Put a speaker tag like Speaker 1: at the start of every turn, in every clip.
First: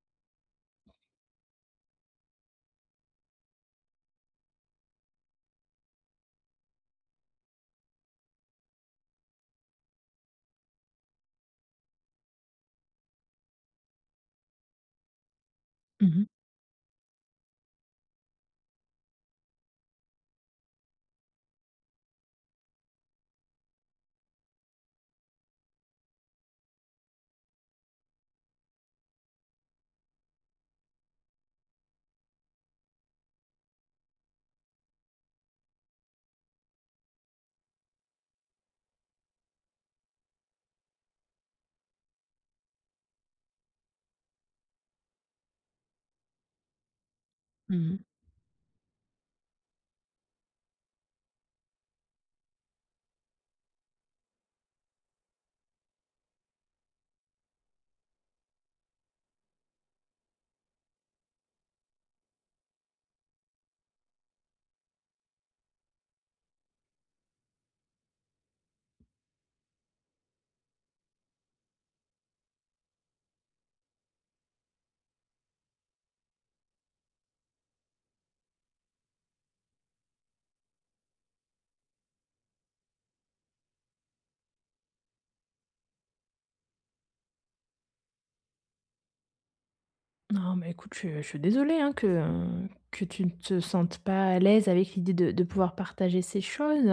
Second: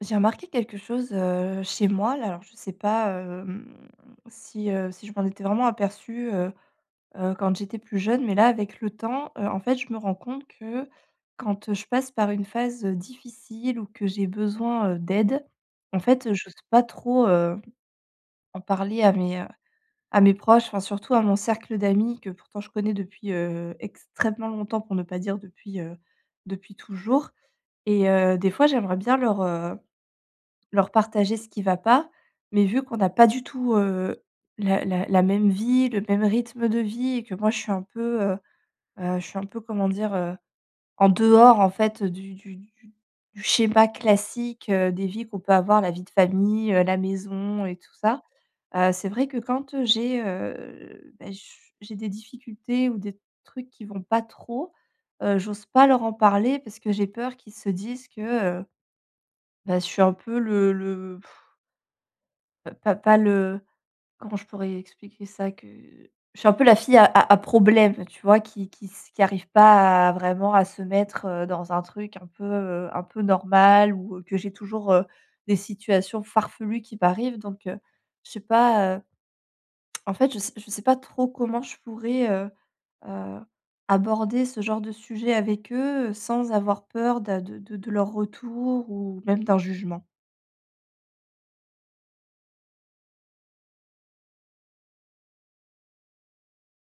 Speaker 1: J'ai remarqué quelque chose, chez moi là, alors je sais pas, si je m'en étais vraiment aperçue quand j'étais plus jeune, mais là avec le temps, en fait, je me rends compte que quand je passe par une phase difficile ou que j'ai besoin, d'aide, en
Speaker 2: Mmh
Speaker 1: fait,
Speaker 2: mh.
Speaker 1: je n'ose pas trop, en parler à mes proches, enfin surtout à mon cercle d'amis que pourtant je connais depuis, extrêmement longtemps, pour ne pas dire depuis toujours, et des fois j'aimerais bien leur partager ce qui va pas, mais vu qu'on n'a pas du tout, la même vie, le même rythme de vie et que moi je suis un peu, je suis un peu comment dire? En dehors en fait du schéma classique, des vies qu'on peut avoir, la vie de famille, la maison et tout
Speaker 2: Mmh.
Speaker 1: ça. C'est vrai que quand bah, j'ai des difficultés ou des trucs qui vont pas trop, j'ose pas leur en parler parce que j'ai peur qu'ils se disent que, bah, je suis un peu le pas pas le comment je pourrais expliquer ça? Que je suis un peu la fille à problème, tu vois? Qui arrive pas à vraiment à se mettre, dans un truc un peu normal ou, que j'ai toujours, des situations farfelues qui m'arrivent. Donc, je sais pas, en fait, je sais pas trop comment je pourrais, heu, aborder ce genre de sujet avec eux, sans avoir peur de leur retour ou même d'un jugement.
Speaker 2: Non, mais écoute, je suis désolée, hein, que tu ne te sentes pas à l'aise avec l'idée de pouvoir partager ces choses.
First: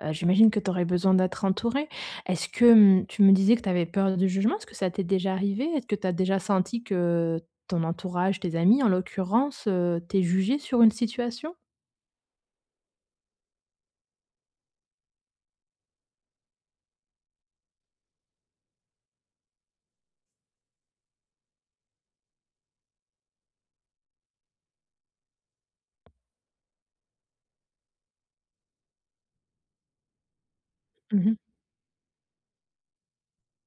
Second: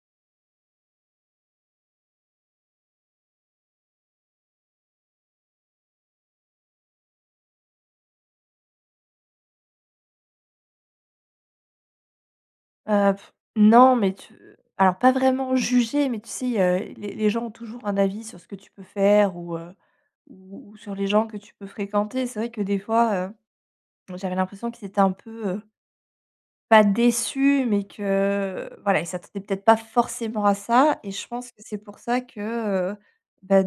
Speaker 2: J'imagine que tu aurais besoin d'être entourée. Est-ce que, tu me disais que tu avais peur du jugement, est-ce que ça t'est déjà arrivé? Est-ce que tu as déjà senti que ton entourage, tes amis en l'occurrence, t'aient jugée sur une situation?
Speaker 1: Non, mais tu alors pas vraiment juger, mais tu sais, les gens ont toujours un avis sur ce que tu peux faire ou sur les gens que tu peux fréquenter. C'est vrai que des fois, j'avais l'impression qu'ils étaient un peu, pas déçus, mais que, voilà, ils s'attendaient peut-être pas forcément à ça, et je
Speaker 2: Mmh.
Speaker 1: pense que c'est pour ça que, heu, bah,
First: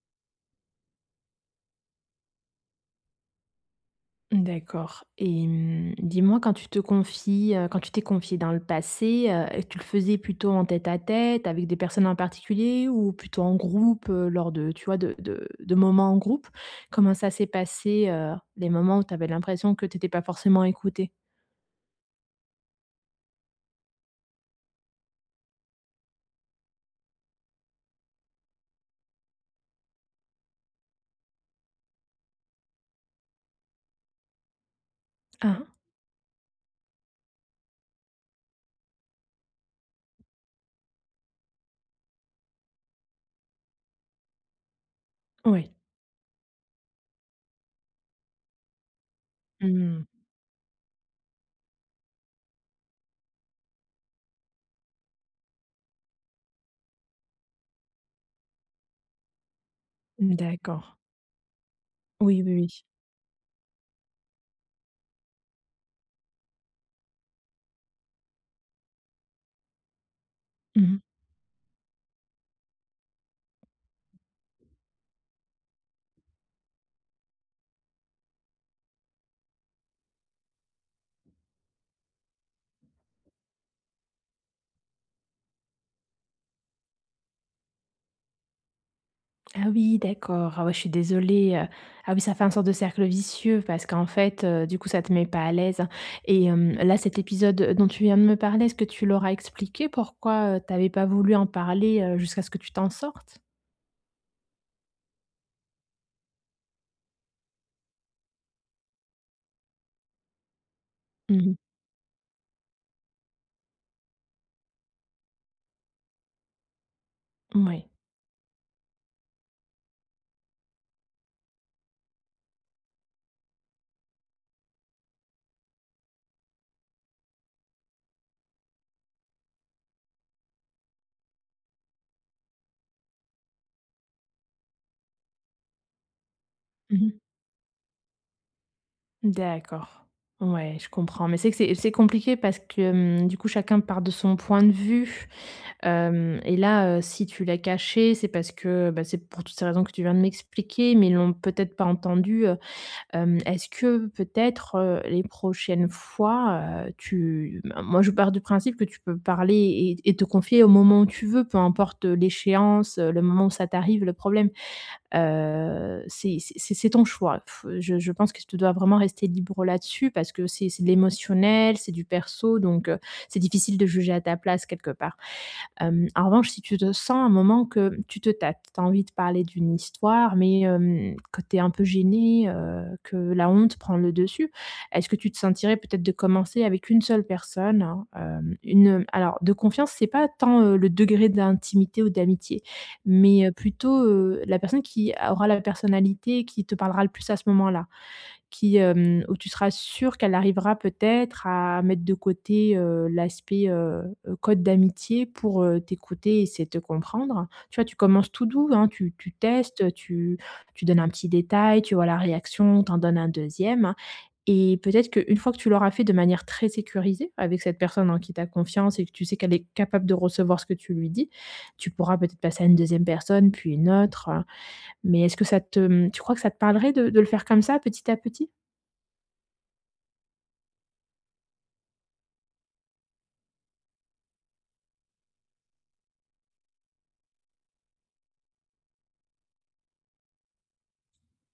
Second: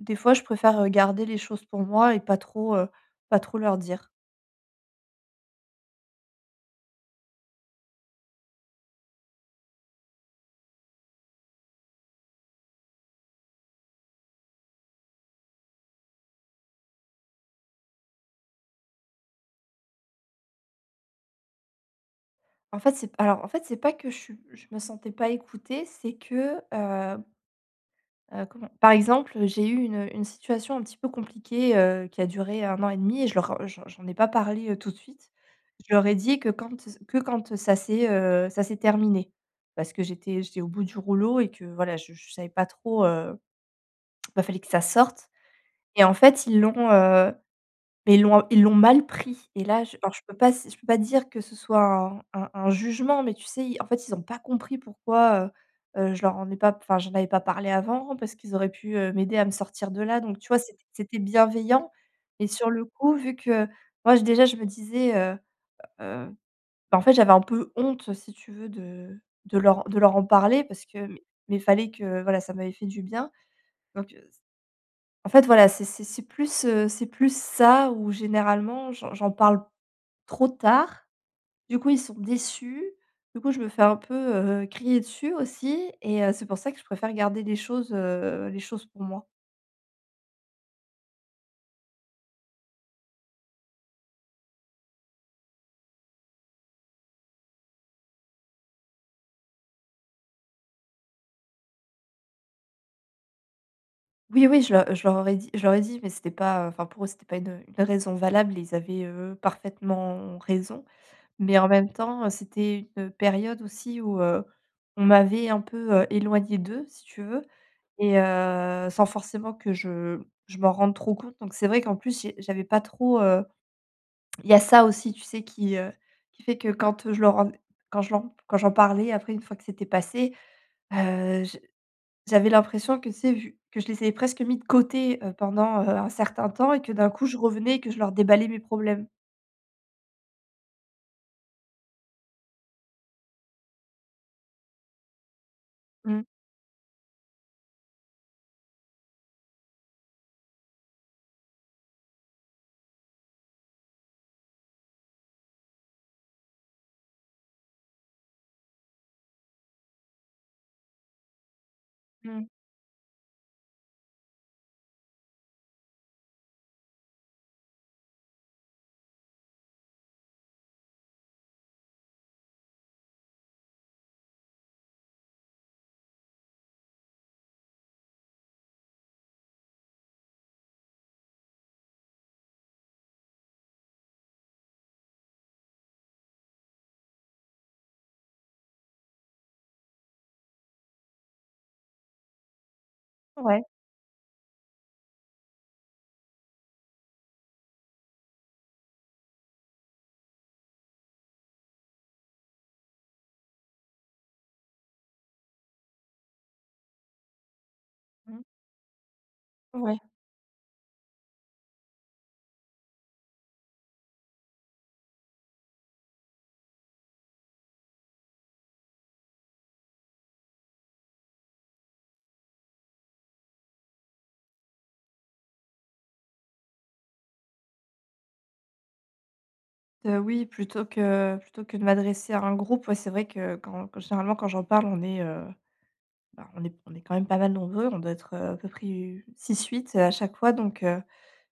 Speaker 1: des fois, je préfère, garder les choses pour moi et pas trop leur dire.
Speaker 2: D'accord et dis-moi quand tu te confies, quand tu t'es confié dans le passé, tu le faisais plutôt en tête-à-tête avec des personnes en particulier ou plutôt en groupe, lors de tu vois de moments en groupe? Comment ça s'est passé, les moments où tu avais l'impression que tu étais pas forcément écoutée?
Speaker 1: En fait, c'est alors en fait, c'est pas que je me sentais pas écoutée, c'est que, comment, par exemple, j'ai eu une situation un petit peu compliquée, qui a duré un an et demi, et je leur j'en j'en ai pas parlé, tout de suite.
Speaker 2: Ah,
Speaker 1: Je leur ai dit que quand ça s'est terminé. Parce que j'étais au bout du rouleau et que voilà, je savais pas trop, bah, fallait que ça sorte,
Speaker 2: ouais.
Speaker 1: et en fait, mais ils l'ont mal pris, et là je
Speaker 2: Mmh.
Speaker 1: alors je peux pas s je peux pas dire que ce soit un jugement, mais tu sais, ils en fait, ils ont pas compris pourquoi, je leur en ai pas enfin, j'en avais pas parlé avant parce qu'ils auraient pu, m'aider à me sortir de là, donc tu vois, c'était
Speaker 2: D'accord.
Speaker 1: bienveillant.
Speaker 2: Oui,
Speaker 1: Et
Speaker 2: oui, oui.
Speaker 1: sur le coup, vu que moi, j déjà, je me disais, heu, bah, en fait, j'avais un peu honte, si tu veux, de leur en parler, parce
Speaker 2: Mmh.
Speaker 1: que mais fallait que voilà, ça m'avait fait du bien. Donc en fait, voilà, c'est c'est plus ça où généralement j'en parle trop tard. Du coup, ils sont déçus. Du coup, je me fais un peu, crier dessus aussi, et c'est pour ça que je préfère garder les choses pour moi.
Speaker 2: Ah oui, d'accord. Ah ouais, je suis désolée. Ah oui, ça fait un sorte de cercle vicieux parce qu'en fait, du coup, ça te met pas à l'aise hein. Et là, cet épisode, dont tu viens de me parler, est-ce que tu l'auras expliqué pourquoi, tu avais pas voulu en parler, jusqu'à ce que tu t'en sortes?
Speaker 1: Oui, oui, je leur aurais dit je leur ai dit, mais c'était pas, enfin pour eux, c'était pas une raison valable. Et ils avaient, parfaitement raison,
Speaker 2: Mmh mh.
Speaker 1: mais en même temps, c'était une période aussi où, on m'avait un peu, éloignée d'eux, si tu veux.
Speaker 2: Ouais.
Speaker 1: Et sans forcément que je m'en rende trop compte. Donc c'est vrai qu'en plus j'avais pas trop, il y a ça aussi, tu sais, qui fait que quand, je leur en quand je l'en quand j'en parlais après une fois que c'était passé, je j'avais l'impression que, tu sais, vu que je les avais presque mis de côté, pendant, un certain temps, et que d'un
Speaker 2: Mmh.
Speaker 1: coup je revenais et que je leur déballais mes problèmes.
Speaker 2: D'accord. Ouais, je comprends, mais c'est que c'est compliqué parce que, du coup, chacun part de son point de vue,
Speaker 1: Mmh,
Speaker 2: hem et là, si tu l'as caché, c'est parce que, bah, c'est pour toutes ces raisons que tu viens de m'expliquer, mais ils l'ont peut-être pas entendu. Est-ce que peut-être, les prochaines fois, tu ben, moi je pars du principe que tu peux parler et te confier au moment où tu veux, peu importe,
Speaker 1: mmh.
Speaker 2: l'échéance, le moment où ça t'arrive, le problème. C'est c'est ton choix. F Je pense que tu dois vraiment rester libre là-dessus parce que c'est de l'émotionnel, c'est du perso donc c'est difficile de juger à ta place quelque part. En revanche, si tu te sens un moment que tu te tâtes, tu as envie de parler d'une histoire, mais que tu es un peu gêné, que la honte prend le dessus, est-ce que tu te sentirais peut-être de commencer avec une seule personne, hein, une, alors de confiance, c'est pas tant, le degré d'intimité ou d'amitié, mais
Speaker 1: Ouais.
Speaker 2: plutôt, la personne qui aura la personnalité qui te parlera le plus à ce moment-là? Qui, où tu seras sûr qu'elle arrivera peut-être à mettre de côté, l'aspect, code d'amitié pour, t'écouter et essayer de te comprendre. Tu vois, tu commences
Speaker 1: Mmh.
Speaker 2: tout doux, hein, tu testes,
Speaker 1: Ouais.
Speaker 2: tu donnes un petit détail, tu vois la réaction, t'en donnes un deuxième, et peut-être qu'une fois que tu l'auras fait de manière très sécurisée avec cette personne en qui tu as confiance et que tu sais qu'elle est capable de recevoir ce que tu lui dis, tu pourras peut-être passer à une deuxième personne, puis une autre, hein. Mais est-ce que tu crois que ça te parlerait de le faire comme ça, petit à petit?
Speaker 1: Oui, plutôt que de m'adresser à un groupe. Ouais, c'est vrai que quand généralement quand j'en parle, on est, bah, on est quand même pas mal nombreux, on doit être, à peu près, six huit à chaque fois, donc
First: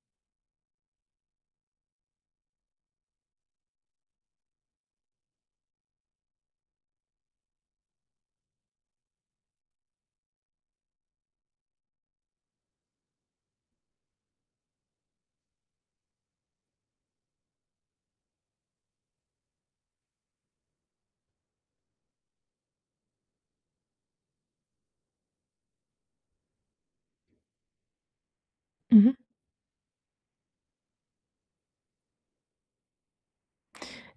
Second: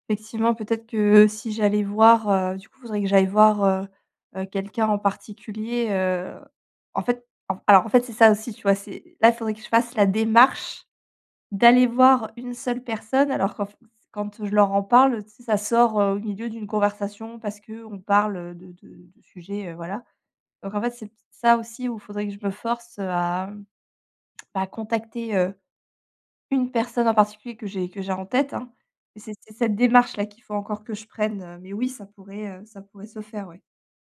Speaker 1: effectivement, peut-être que si j'allais voir, du coup, il faudrait que j'aille voir, quelqu'un en particulier, en fait, c'est ça aussi, tu vois? C'est là, il faudrait que je fasse la démarche d'aller voir une seule personne alors qu'en f quand je leur en parle, tu sais, ça sort, au milieu d'une conversation parce que on parle, de sujets, voilà. Donc en fait, c'est ça aussi où il faudrait que je me force, à, bah, contacter une personne en particulier que j'ai en tête, hein,
Speaker 2: Mmh.
Speaker 1: mais c'est cette démarche-là qu'il faut encore que je prenne, mais oui, ça pourrait se faire, ouais.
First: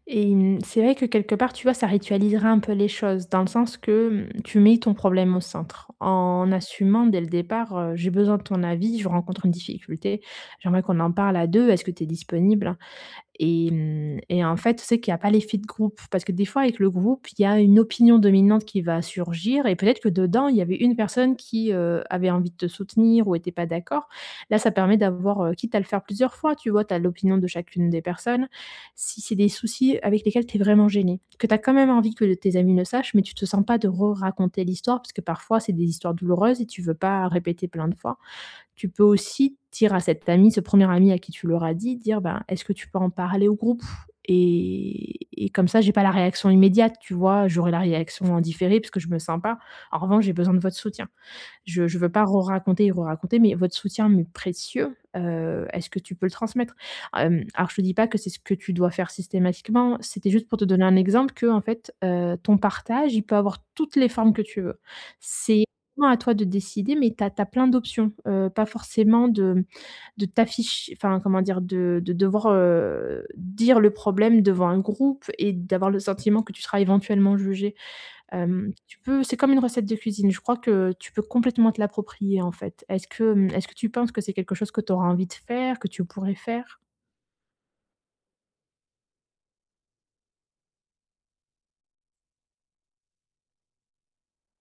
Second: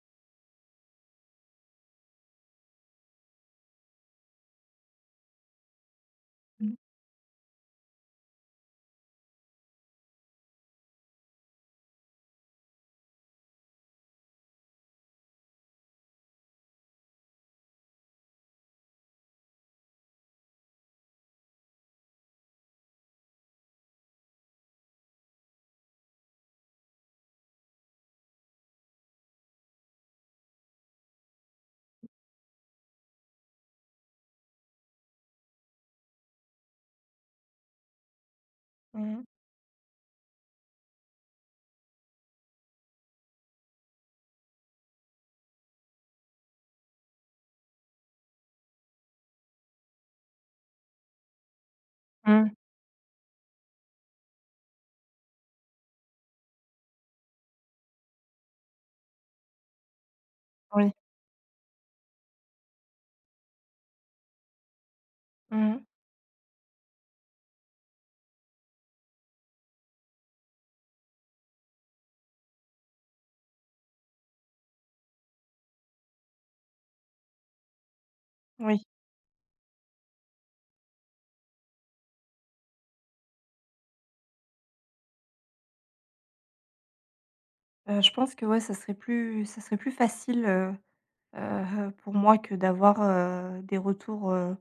Speaker 2: Et c'est vrai que quelque part, tu vois, ça ritualisera un peu les choses dans le sens que, tu mets ton problème au centre en
Speaker 1: Mmh.
Speaker 2: assumant dès le départ: «J'ai besoin de ton avis, je rencontre une difficulté, j'aimerais qu'on en parle à 2. Est-ce que tu es disponible?» Et mmh et en fait, tu sais qu'il n'y a pas l'effet de groupe, parce que des fois avec le groupe, il y a une opinion dominante qui va surgir et peut-être que dedans, il y avait une personne qui, avait envie de te soutenir ou était pas d'accord. Là, ça permet d'avoir, quitte à le faire plusieurs fois, tu vois? Tu as l'opinion de chacune des personnes. Si c'est des soucis avec lesquels tu es vraiment gêné, que tu as quand même envie que tes amis le sachent, mais tu te sens pas de re-raconter l'histoire, parce que parfois c'est des histoires douloureuses et tu veux pas répéter plein de fois, tu peux
Speaker 1: Mmh mh.
Speaker 2: aussi dire à cet ami, ce premier ami à qui tu l'auras dit, dire ben, est-ce que tu peux en parler au groupe et comme ça, j'ai pas la réaction immédiate, tu vois, j'aurai la réaction en différé parce que je me sens pas. En revanche, j'ai besoin de votre soutien. Je veux pas
Speaker 1: Mmh.
Speaker 2: re-raconter et re-raconter, mais votre soutien m'est précieux, est-ce que tu peux le transmettre? Alors je te dis pas que c'est ce que tu dois faire systématiquement, c'était juste pour te donner
Speaker 1: Oui.
Speaker 2: un exemple que en fait, ton partage, il peut avoir toutes les formes que tu veux. C'est
Speaker 1: Mmh mh.
Speaker 2: vraiment à toi de décider, mais tu as plein d'options, pas forcément de t'afficher. Enfin comment dire? De devoir, dire le problème devant un groupe et d'avoir le sentiment que tu seras éventuellement jugé.
Speaker 1: Oui.
Speaker 2: Tu peux c'est comme une recette de cuisine, je crois que tu peux complètement te l'approprier, en fait. Est-ce que tu penses que c'est quelque chose que tu auras envie de faire, que tu pourrais faire?
Speaker 1: Je pense que, ouais, ça serait plus facile, pour moi, que d'avoir, des retours, heu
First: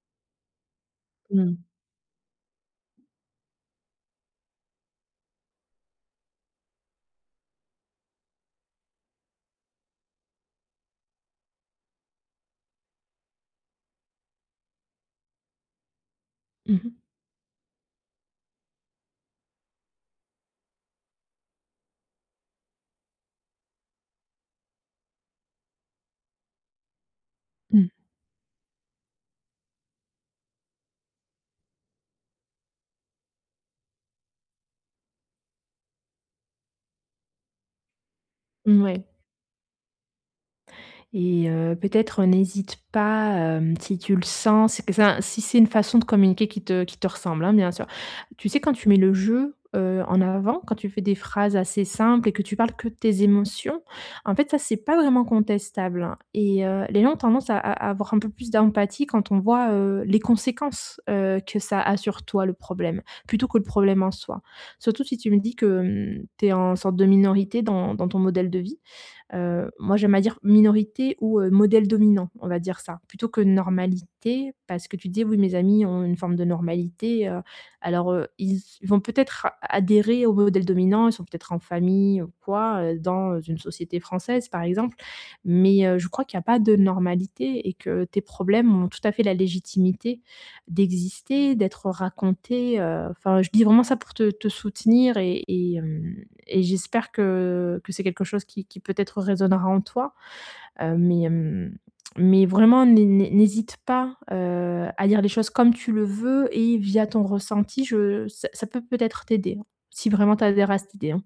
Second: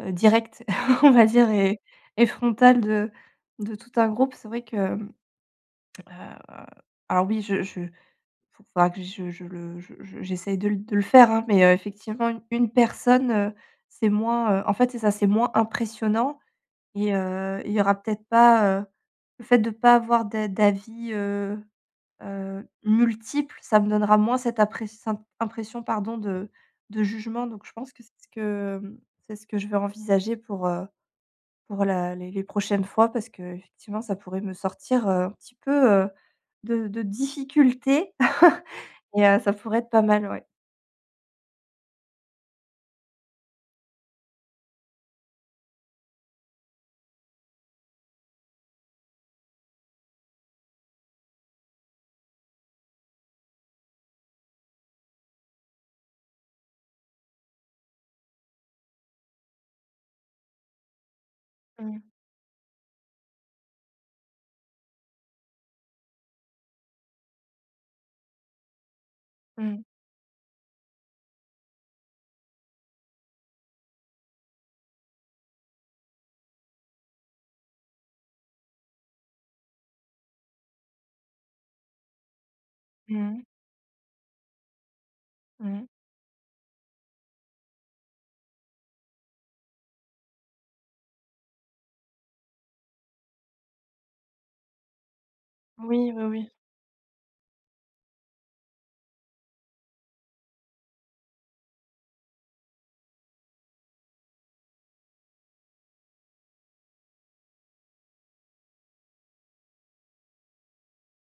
Speaker 1: heu, directs, on va dire,
Speaker 2: Mmh.
Speaker 1: et frontal de tout un groupe. C'est vrai que, heu, alors oui, je Faut faudra que je le je j'essaye de le faire, hein, mais effectivement, une personne, c'est moins, en fait, c'est ça, c'est moins impressionnant,
Speaker 2: Mmh mh.
Speaker 1: et il y aura peut-être pas, le fait de ne pas avoir d'avis, multiples, ça me donnera moins cette impression, pardon, de jugement, donc je
Speaker 2: Mmh.
Speaker 1: pense que c'est ce que je vais envisager pour la les prochaines fois, parce que effectivement ça pourrait me sortir, un petit peu, de difficultés.
Speaker 2: Mouais.
Speaker 1: Et ça pourrait être pas mal, ouais.
Speaker 2: Et peut-être n'hésite pas, si tu le sens, c'est que ça si c'est une façon de communiquer qui te ressemble, hein, bien sûr. Tu sais, quand tu mets le jeu, en avant, quand tu fais des phrases assez simples et que tu parles que de tes émotions, en fait, ça, c'est pas vraiment contestable, hein et les gens ont tendance à avoir un peu plus d'empathie quand on voit, les conséquences, que ça a
Speaker 1: Mmh.
Speaker 2: sur toi, le problème, plutôt que le problème en soi. Surtout si tu me dis que, tu es en sorte de minorité dans ton modèle de vie.
Speaker 1: Mmh.
Speaker 2: Moi j'aime à dire minorité ou modèle dominant, on va dire ça, plutôt que normalité parce que tu dis «Oui, mes amis ont une forme de normalité», alors, ils vont peut-être adhérer au modèle dominant, ils sont peut-être en famille ou quoi,
Speaker 1: Mmh
Speaker 2: dans
Speaker 1: mh.
Speaker 2: une société française par exemple, mais,
Speaker 1: Mmh.
Speaker 2: je crois qu'il n'y a pas de normalité et que tes problèmes ont tout à fait la légitimité d'exister, d'être racontés, enfin je dis vraiment ça pour te soutenir et et
Speaker 1: Oui, oui,
Speaker 2: hem
Speaker 1: oui.
Speaker 2: et j'espère que c'est quelque chose qui peut-être résonnera en toi, heu, mais, hem, mais vraiment n'hésite pas, à dire les choses comme tu le veux et via ton ressenti, je ça peut-être t'aider, hein, si vraiment tu adhères à cette idée, hein.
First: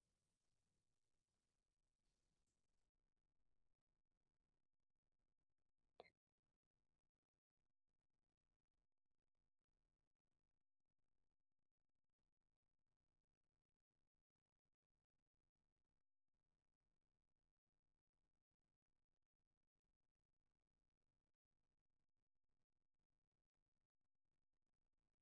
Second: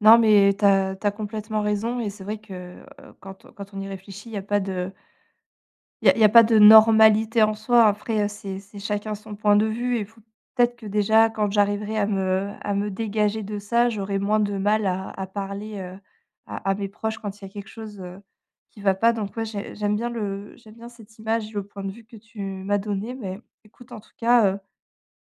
Speaker 1: Non, mais tu as complètement raison, et c'est vrai que, quand on y réfléchit, il y a pas de il y a pas de normalité en soi. Après, c'est chacun son point de vue, et faut peut-être que déjà quand j'arriverai à me dégager de ça, j'aurai moins de mal à parler, à mes proches quand il y a quelque chose, qui va pas. Donc ouais, j'aime bien cette image et le point de vue que tu m'as donné. Mais écoute, en tout cas, heu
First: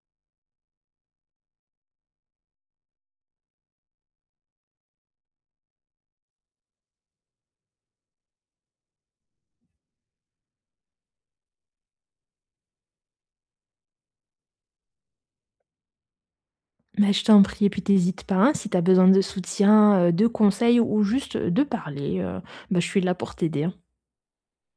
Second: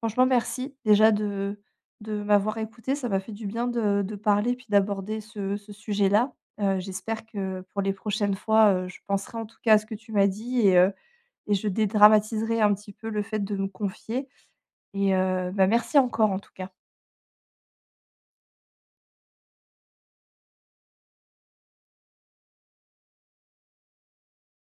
Speaker 1: Franchement, merci déjà de m'avoir écoutée. Ça m'a fait du bien de parler, puis d'aborder ce sujet-là. J'espère que pour les prochaines fois, je penserai en tout cas à ce que tu m'as dit, et je dédramatiserai un petit peu le fait de me confier, et bah, merci encore en tout cas.
Speaker 2: Mais je t'en prie et puis tu pas, hein, si tu as besoin de soutien, de conseils ou juste de parler, bah, je suis là pour t'aider, hein.